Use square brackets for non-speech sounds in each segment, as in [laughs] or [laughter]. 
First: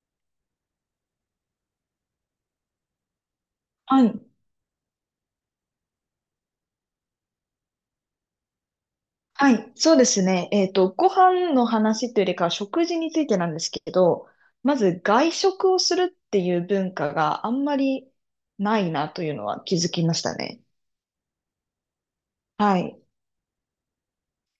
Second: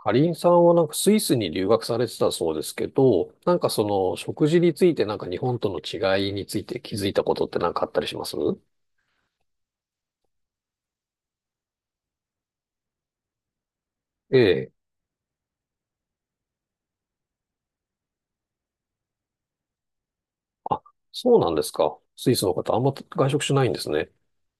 かりんさんはなんかスイスに留学されてたそうですけど、なんかそはのい。食事についてなんか日本との違いについて気づいたことってなんかあったりします？はい、そうですね。ご飯の話というよりかは食事についてなんですけど、ええ。まず外食をするっていう文化があんまりないなというのは気づきましたね。あ、そうなんですか。スイスの方あはんまい。外食しないんですね。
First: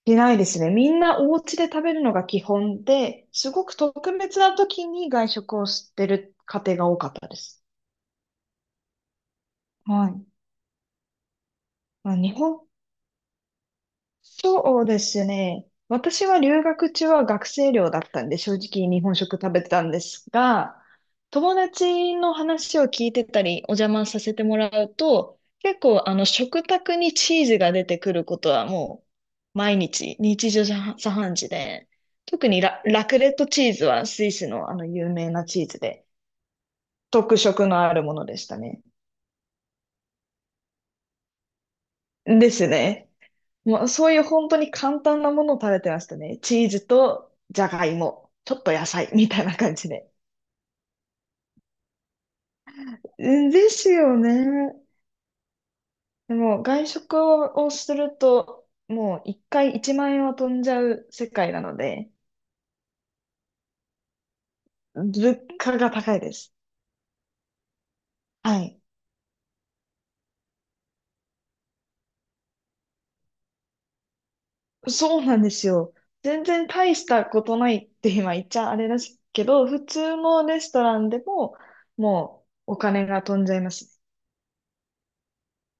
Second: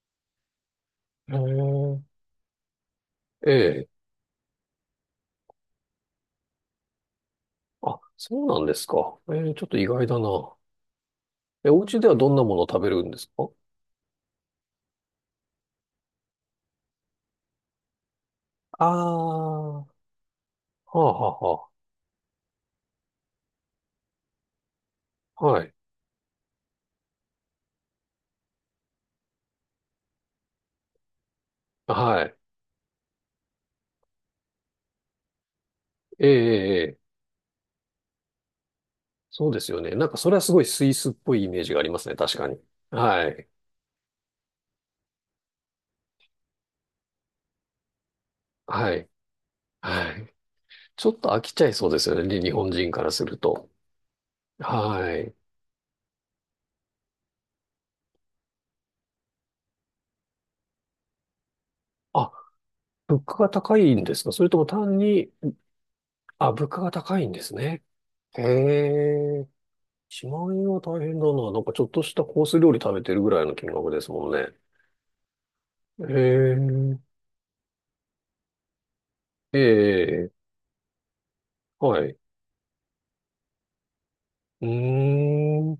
いないですね。みんなお家で食べへるのが基本で、え。すえごくえ。特別な時に外食をしてる家庭が多かったです。あ、そうなんですか。ええ、ちょっと意外はだい。な。え、お家でまはあ、どん日なもの本を食べるんですか？そうですね。私は留学中は学生寮だったんで、正直日本食食あべてたんですが、あ、はあ、友は達の話を聞いてたり、お邪魔させてもらうと、あはあ。はい。結構あの食卓にチーズが出てくることはもう毎日、日常茶飯事で、はい。特にラクレットチーズはスイスのあの有名なチーズで、ええ、ええええ。特色のあるものでしたね。そうですよね。なんかそれはすごいスイスっぽいイメージがありますね。確かでに。すね。はい。もうそういう本当に簡単なものを食べてましたね。チーズとじゃがいも、ちょっと野はい。菜みたいな感じで。はい。ちょっと飽きちゃいそうですよね、日本人からすうるんと。ですよね。はい。でも外食をすると、もう一回1万円は飛んじゃう世界なので、あ、物価が高いんですか、それとも単に、物価が高いであ、す。物価が高いんですね。へはい。え。1万円は大変だな。なんかちょっとしたコース料理食べてるぐらいの金額ですもんね。そうなんですよ。へ全え。然大したことないって今言っちゃあれですけえど、普通え。のレストランでもはい。うもうお金が飛んじゃいます。ーん。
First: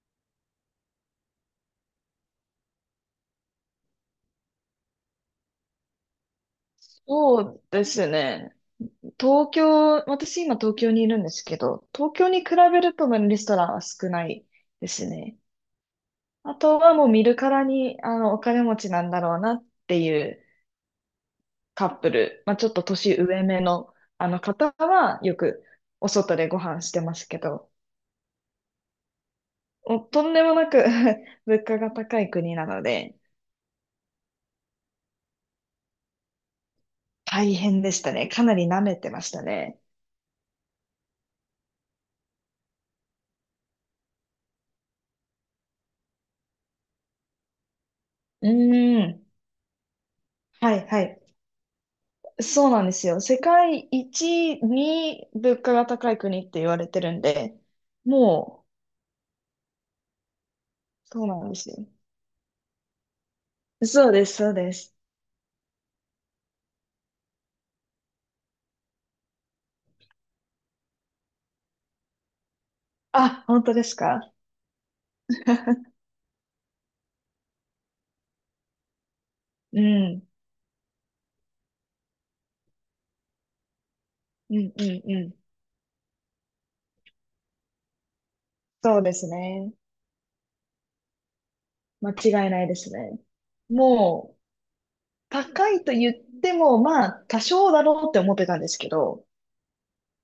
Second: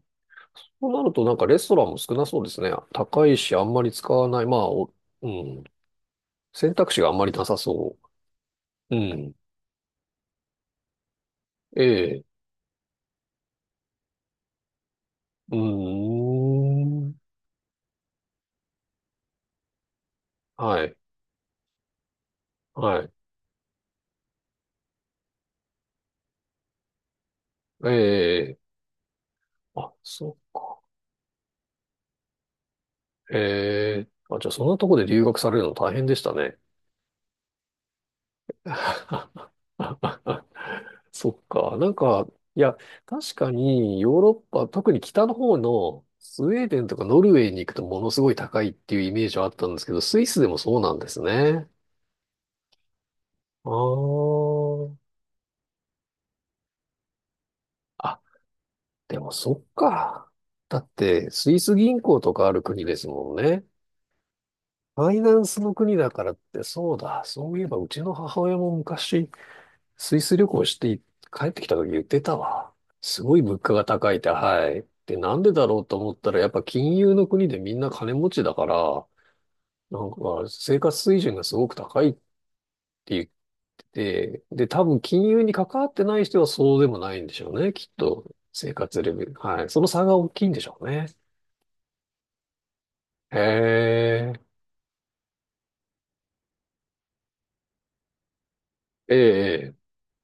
そうなるとなんかレストランも少なそうですね。高いし、あんまり使わない。まあ、お、うん、選択肢があんまりそなさうでそすね。う。うん。東京、私今東京にいるんですけど、東ええ。京に比べるとレストランは少ないですね。うーあとはもうん。見るからに、あの、お金持ちなんだろうなっていうはい。カップル、まあ、ちょっとはい。年上めの、あの方はよくお外でご飯してますけど、ええ、あ、もうとんそでっもなか。く [laughs] 物価が高い国なので、ええ、あ、じゃあそんなとこで留学されるの大変でしたね。大変でしたね。かなり舐めてましたね。[laughs] そっか。なんか、いや、確かにヨーロッパ、特に北の方のスウェーデンとかノルウェーに行くとものすごいう高いっていーうイメん。ージはあったんですけど、スイスでもはそういなんはですい。ね。そうなんですよ。世あ界一ー、に物価が高い国って言われてるんで、あ、もう、でもそっか。だっそうて、なんスでイすスよ。銀行とかある国ですもんね。そうです、そうです。ファイナンスの国だからって、そうだ、そういえばうちの母親も昔、スイス旅行して帰ってきた時言ってたわ。すごいあ、物本価当でがす高いって、か？はい。で、なんでだろうと思ったら、やっぱ金融の国でみんな金持ちだから、うなんかん。生活水準がすごく高いって言ってて、うで、ん、多う分ん、う金ん。融に関わってない人はそうでもないんでしょうね、きっと。生そ活うレでベすル。はい。ね。その差が大きいんでしょうね。間違いないですね。へもう、え、高いと言っても、まあ、多少だろうって思ってたんですけえど、え、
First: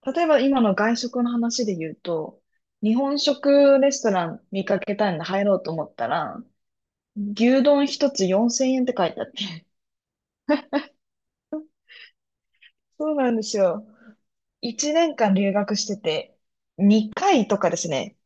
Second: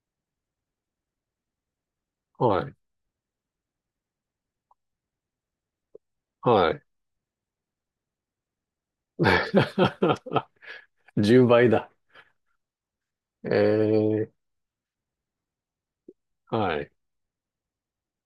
例えば今の外食の話で言うと、はい、日本食レストラン見かけたんで入ろうと思ったら、はい。牛丼一つ4000円って書いてあっ [laughs] 10倍だ。そうなんでえすよ。え、1年間留学してて、はい。2回とかですね。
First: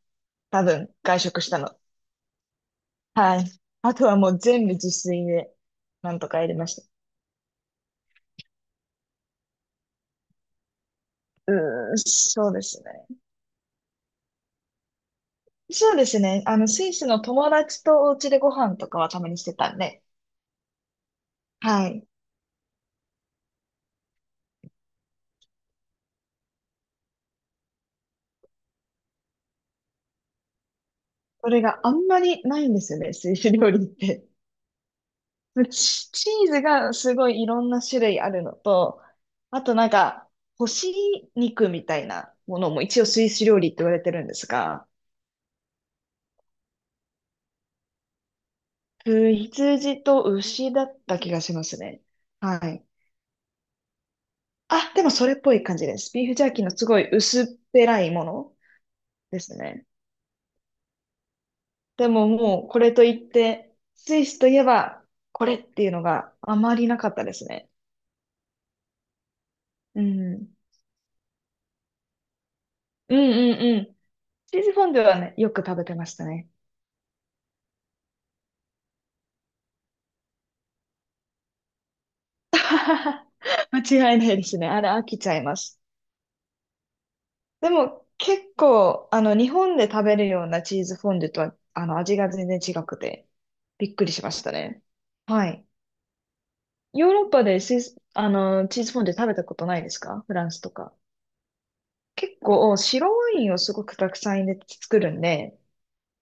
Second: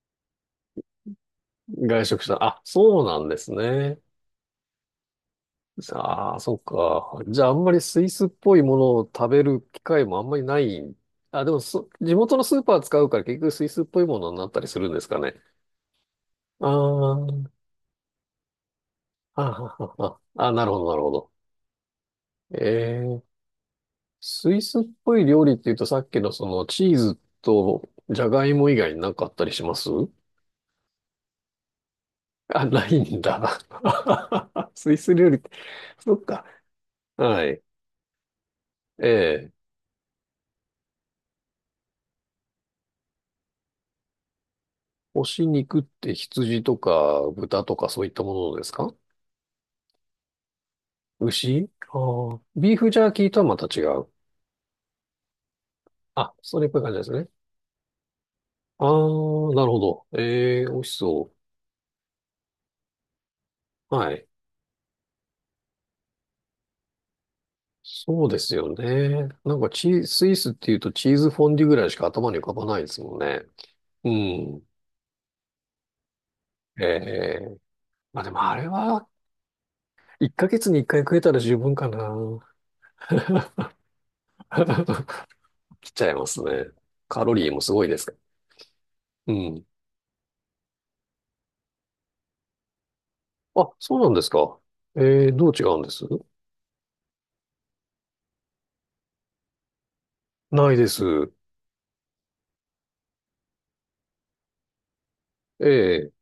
多分、外食したの。外食した。あ、そうなんではい。すあね。とはもう全部自炊で、なんとあかあ、やりそっました。か。じゃあ、あんまりスイスっぽいものを食べる機会もあんまりない。あ、でうもそ、ーん、地元のそうスーでパーす使うかね。ら結局スイスっぽいものになったりするんですかね。そうですね。あの、スイスのあ友達とお家でご飯とかはたまにあ、してたあんあ、で、ああ、あ、なるほど、なるほど。はい。ええ、スイスっぽい料理っていうとさっきのそのチーズとジャガイモ以外になんかあったりします？それがあんまりなあ、いんでなすよいね、んスイスだ。料理って。[laughs] スイス料理って、チ、そっチか。ーズがすごいはいろい。んな種類あるのと、ええ。あとなんか、干し肉みたいなものも一応スイス料理って言われてるんですが、干し肉って羊とか豚とかそういったものですか？羊と牛だった気がしま牛、すね。ああ、はビーい。フジャーキーとはまた違う。あ、でもそれっぽい感じです。ビーあ、フジャーそキーれっのぽいす感じごでいすね。薄っぺらいものああ、なでするほね。ど。ええ、美味しそでももうこれといって、う。はスい。イスといえばこれっていうのがあまりなかったですね。そうですよね。なんかチうー、スイスん。っていうとチーズフォンデュぐらいしか頭に浮かばないですうもんんね。うんうん。うチーん。ズフォンデュはね、よく食べてましたね。ええ。まあでもあれは、1ヶ月に1回食えたら十分かな。[laughs] 間違いないですね。あれ飽き [laughs] ちゃいます。来ちゃいますね。カロリーもですごいですもか結構、あら。うの、日ん。本で食べるようなチーズフォンデュとは、あの、味が全然違くて、あ、びっそうくなりんでしすましたか。ね。えー、はどう違い。うんです？ヨーロッパでスイス、あの、チーズフォンデュ食べたことないですか？フランスとないでか。す。結構、白ワインをすごくたくさん入れて作るんで、ええ、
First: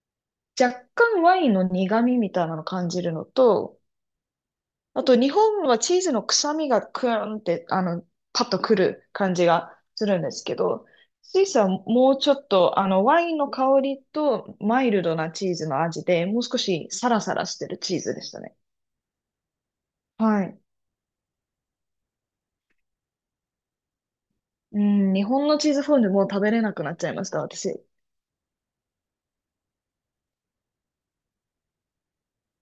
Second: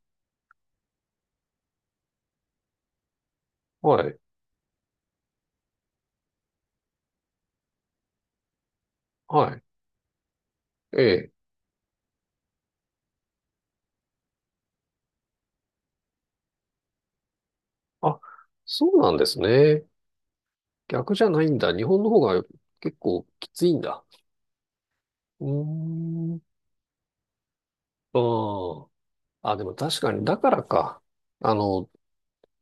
若干ワインの苦味みたいなのを感じるのと、はい、あと、日本はチーズの臭みがクーンって、あの、パッとくる感じはい、がするんですけど、ええ。スイスはもうちょっと、あの、ワインの香りとマイルドなチーズの味で、もう少しサラサラしてるチーズあ、でしたね。そうなんですね。はい。逆じゃないんだ。日本の方が結構きついんだ。うん、日う本のーチーズフォンデュもうん、食べれなくなっちゃいました、私。ああ。あ、でも確かに、だからか。あの、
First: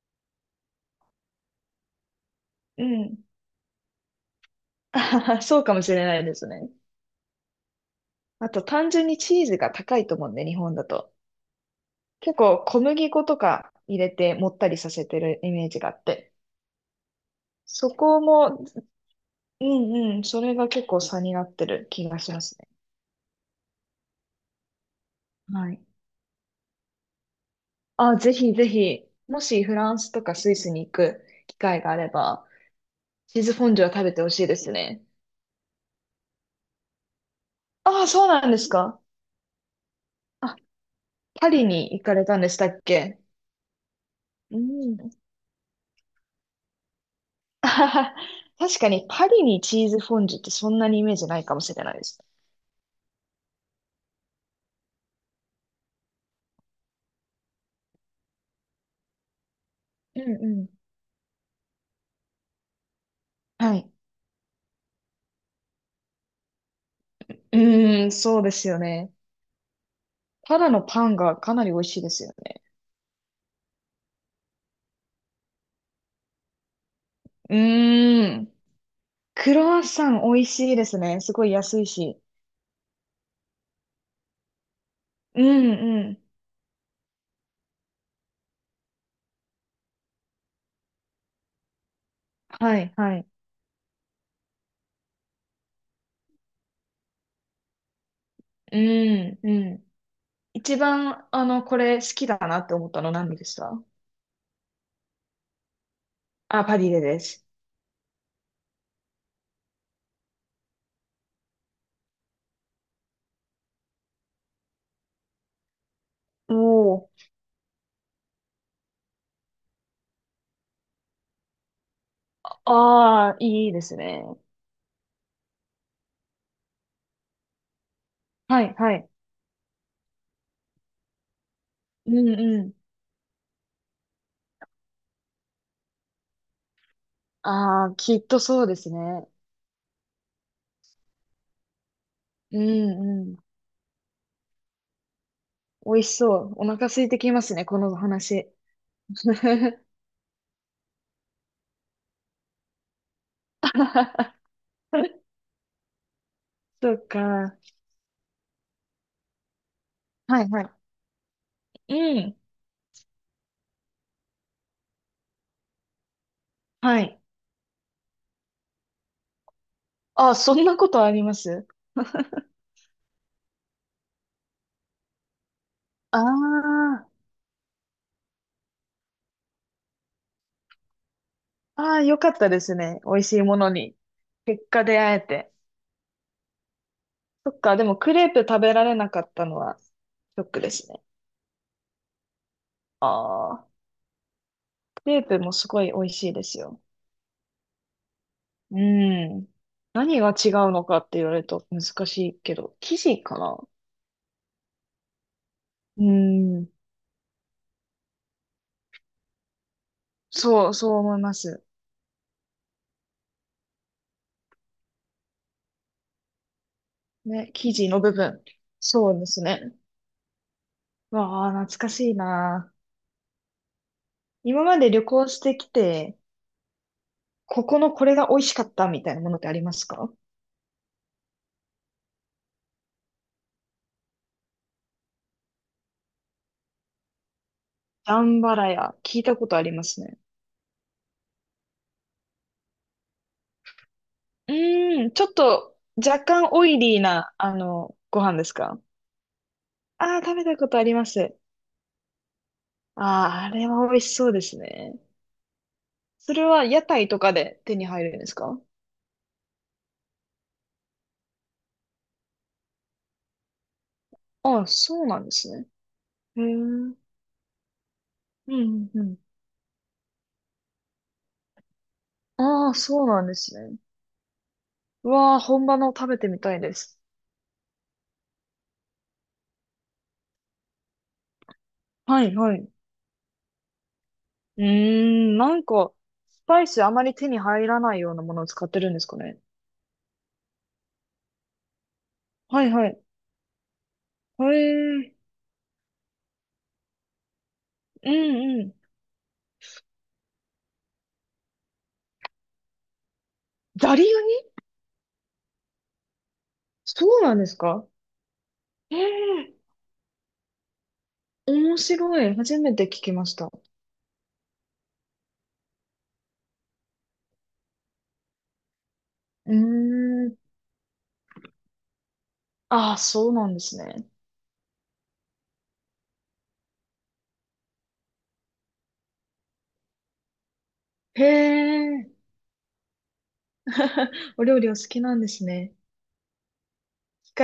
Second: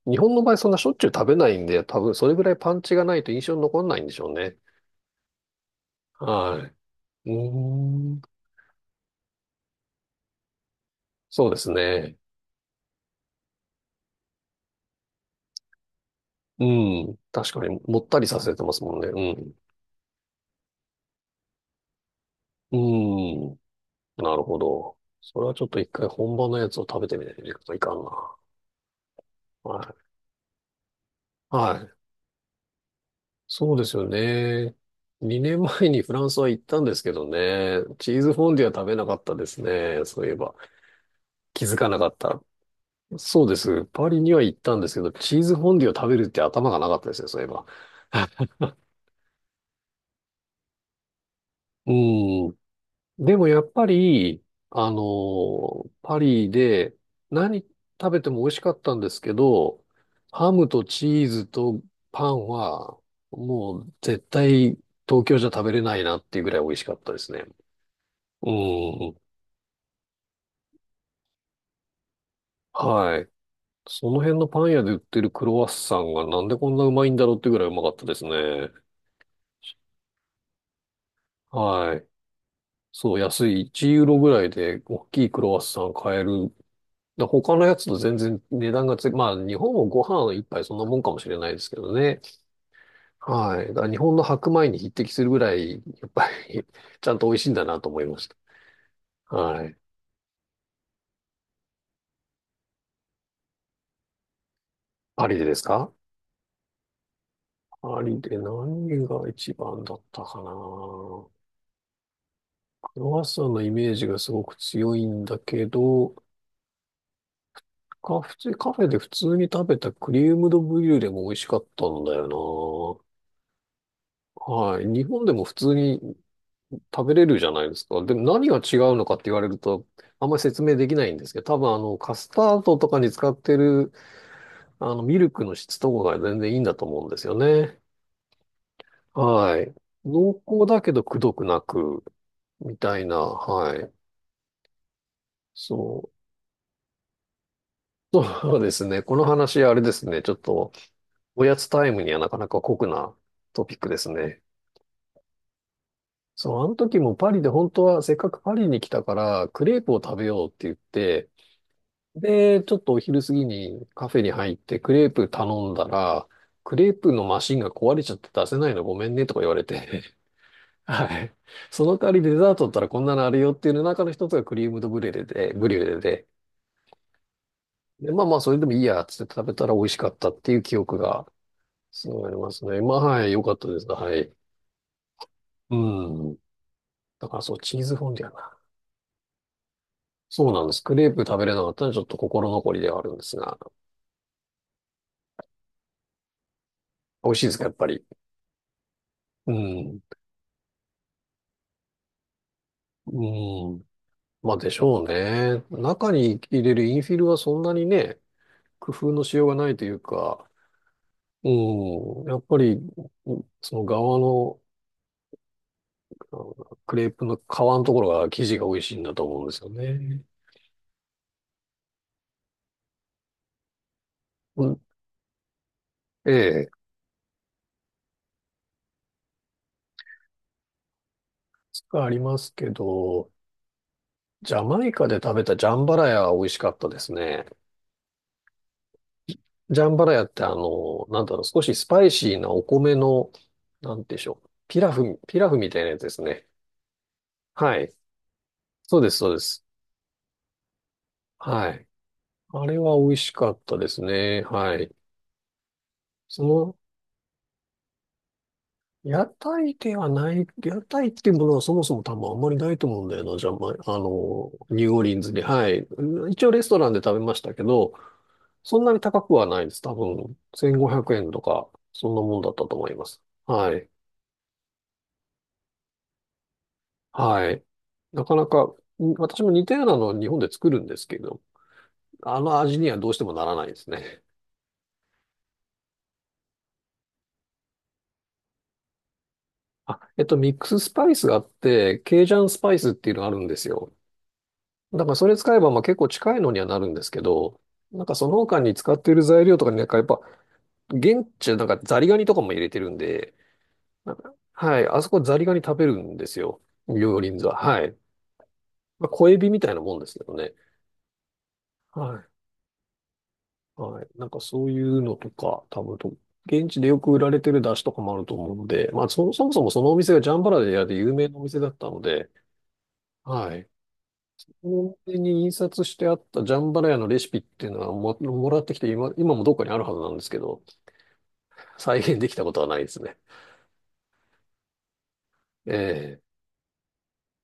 日本の場合そんなしょっちゅう食べないんで、多分それぐらいパンうチがなん。いと印象に残んないんでしょうね。[laughs] あははそうかもしれないですね。はい。うーん、あと、単純にチーズが高いと思うんで、日本だと。そうですね。結構、小麦粉とか入れて、もったりさせてるイメージがあって。うん、確かに、そもったこりさせてもますもんね。うんうん。それが結構差になってる気がしますね。うん。うん。なるほど。それはちょっはとい。一回本場のやつを食べてみないといかんな。あ、ぜひぜひ、もしフランはスとかスイスに行くい。機は会があい。れば、チーズフォンそうデでュはす食よべてほしいですね。ね。2年前にフランスは行ったんですけどね。あ、あチーそうズなフんォンでデュすは食べか。なかったですね。そういえば。あ、パリ気づかにな行かかっれたんた。でしたっけ？そうです。パリには行うったんですん。けど、チーズフォンデュを食べるって頭がなかったですね、そういえ [laughs] ば。あはは確かにパリにチーズフォンデュってそんなにイメージないかもしれうないです。ーん。でもやっぱり、あのパリで何食べても美味しかったんですけど、うんうハん。ムとチーズとパンははもい。う絶対東京じゃ食べれないなっていうぐらい美味しかったですね。うーん、そううですよね。ん。ただのパンがかなり美味しいですよね。はい。その辺のパン屋で売ってるクロワッサンがなんでこんなうまいんだろうってうぐらいうまかったですーね。ん。クロワッサン美味しいですね。すごい安いはい。し。そう、安い1ユーロぐらいで大きいクうロワッんサンう買ん。えるだ他のやつと全然値段がつ、まあ日本もご飯一杯そんなもんかもしれないですけどね。はいはい。はい。だから日本の白米に匹敵するぐらい、やっぱり [laughs] ちゃんと美味しいんだなと思いましうた。んうはい。ん。一番、あの、これ好きだなって思ったの何でした？パリでですか？あ、パディレです。パリで何が一番だったかな。クロワッサンのイメージがすごく強いんだけど、おー。カフェで普通に食べたクリームドブリュレも美味しかったんだよああ、いいですね。な。はい。日本でも普通に食べれるじゃないですか。でも何がはい違はうのい。かって言われると、あんまり説明できないんですけど、多分あの、うカスんタうーん。ドとかに使ってる、あの、ミルクの質とかが全然いいんだと思うんですよね。ああ、きっとそうですね。はい。濃厚だけどくどくなく、うみんたいな、うん。はい。美そ味しう。そう。お腹空いてきますね、この話。そうですね。この話、[laughs] あれですね。ちょっと、おやつタイムにはなかなか酷なトピックですね。そう、あのそ時っもパリでか。本当はせっかくパリに来たから、クレープを食べはよういって言はって、い。うん。で、ちょっとお昼過ぎにカフェに入ってクレープ頼んだら、クレーはプい。のマシンが壊れちゃって出せないのごめんねとか言われて、あ、そんな [laughs] ことあはりまい。す？その代わりデザートだったらこんなのあるよっていうの中の一つがクリームドブリュレで、ブリュレあで、あー。で、まあまあそれでもいいやっつって食べたら美味しかったっていう記憶がああ、すよごいかあっりたまですすね。まね。あ美味はい、しい良かもったのです。に。はい。結果出会えて。うん。だからそそう、っか、チーでもズフォクンデレーュプな。食べられなかったのはショッそうクなんでです。すクね。レープ食べれなかったのはちょっと心残りではあるんですあが、あ、クレープもすごい美味しいですよ。美味しいですか、やっぱり。うん。うん。何が違うのかって言われると難しいけど、生地かな？うん。まあでしょうね。う中に入ん。れるインフィルはそんなにね、工夫のしようがないというか、そう、そう思いまうす。ん、やっぱり、その側の、あのクレープの皮ね、生の地とこのろ部が分。生地が美味しいんそだうとで思すうんですよね。ね。わあ、懐かしいな。今うまん、で旅行してきて、ええ、ここのこれが美味しかったみたいなものってありますか？がありますけど、ジャマイカで食べたジャンバラヤは美味しかったですね。ダンバラヤ、聞いたことありジまャンすバラね。ヤってあの、なんだろう、少しスパイシーなお米の、なんでしょう、うピラーん、フ、ちょっピラフみとたいなやつで若すね。干オイリーな、あはい。の、ご飯ですか？そうです、そうです。ああー、食べたことあります。はい。あれは美味しああ、あかっれたはで美味すしそうでね。すはい。ね。そそれはの、屋台とかで手に入るんですか？屋台っていうものはそもそも多分あんまりないと思うんだよな、じゃまあの、ああー、ニューオーそうリなンんでズで。すはね。い。うん、へ一え。う応レストランんで食べましたけど、うそんんなにうん。高くはないです。多分、1500円とか、そんなもんだったああ、と思いそまうす。なんですはね。い。うわあ、本場の食べてみたいです。はい。なかなか、ん私も似たようなのを日本で作るんですけど、はいあはのい。う味にはどうしてもならないですね。ーん、なんか、スパイスあまり手に入らないようなものを使ってるんですかね。あ、えっと、ミックススパイスがあって、ケイジャンスはいパイはスっい。ていうのがあるんですよ。へだかえ。らそれ使えばまあ結構近いのにはなるんですけど、なんうかその他んうにん。使っている材料とかになんかやっぱ、現地なんかザリガニとかも入れてるんで、ザリガニ？なんか、はい、あそこザリガニ食べるんですよ。そ両うな輪んで座。すはか？い。えまあ、小エビえみたいなもんですけどね。面白はい。初めて聞きました。い。はい。なんかそういうのとか、多分と、現地でよく売られてる出汁とかもあると思うので、まあそ、そうもそもそのお店がージャん。ンバラヤで有名なお店だったので、ああ、そうなんはでい。すね。コンビニに印刷してあったジャンバラヤのレシピっていうのはも、もらってきて今もどっかにあるはずなんですけど、へ再え、現できたことはないですね。[laughs] お料理お好きなんですね。ええ機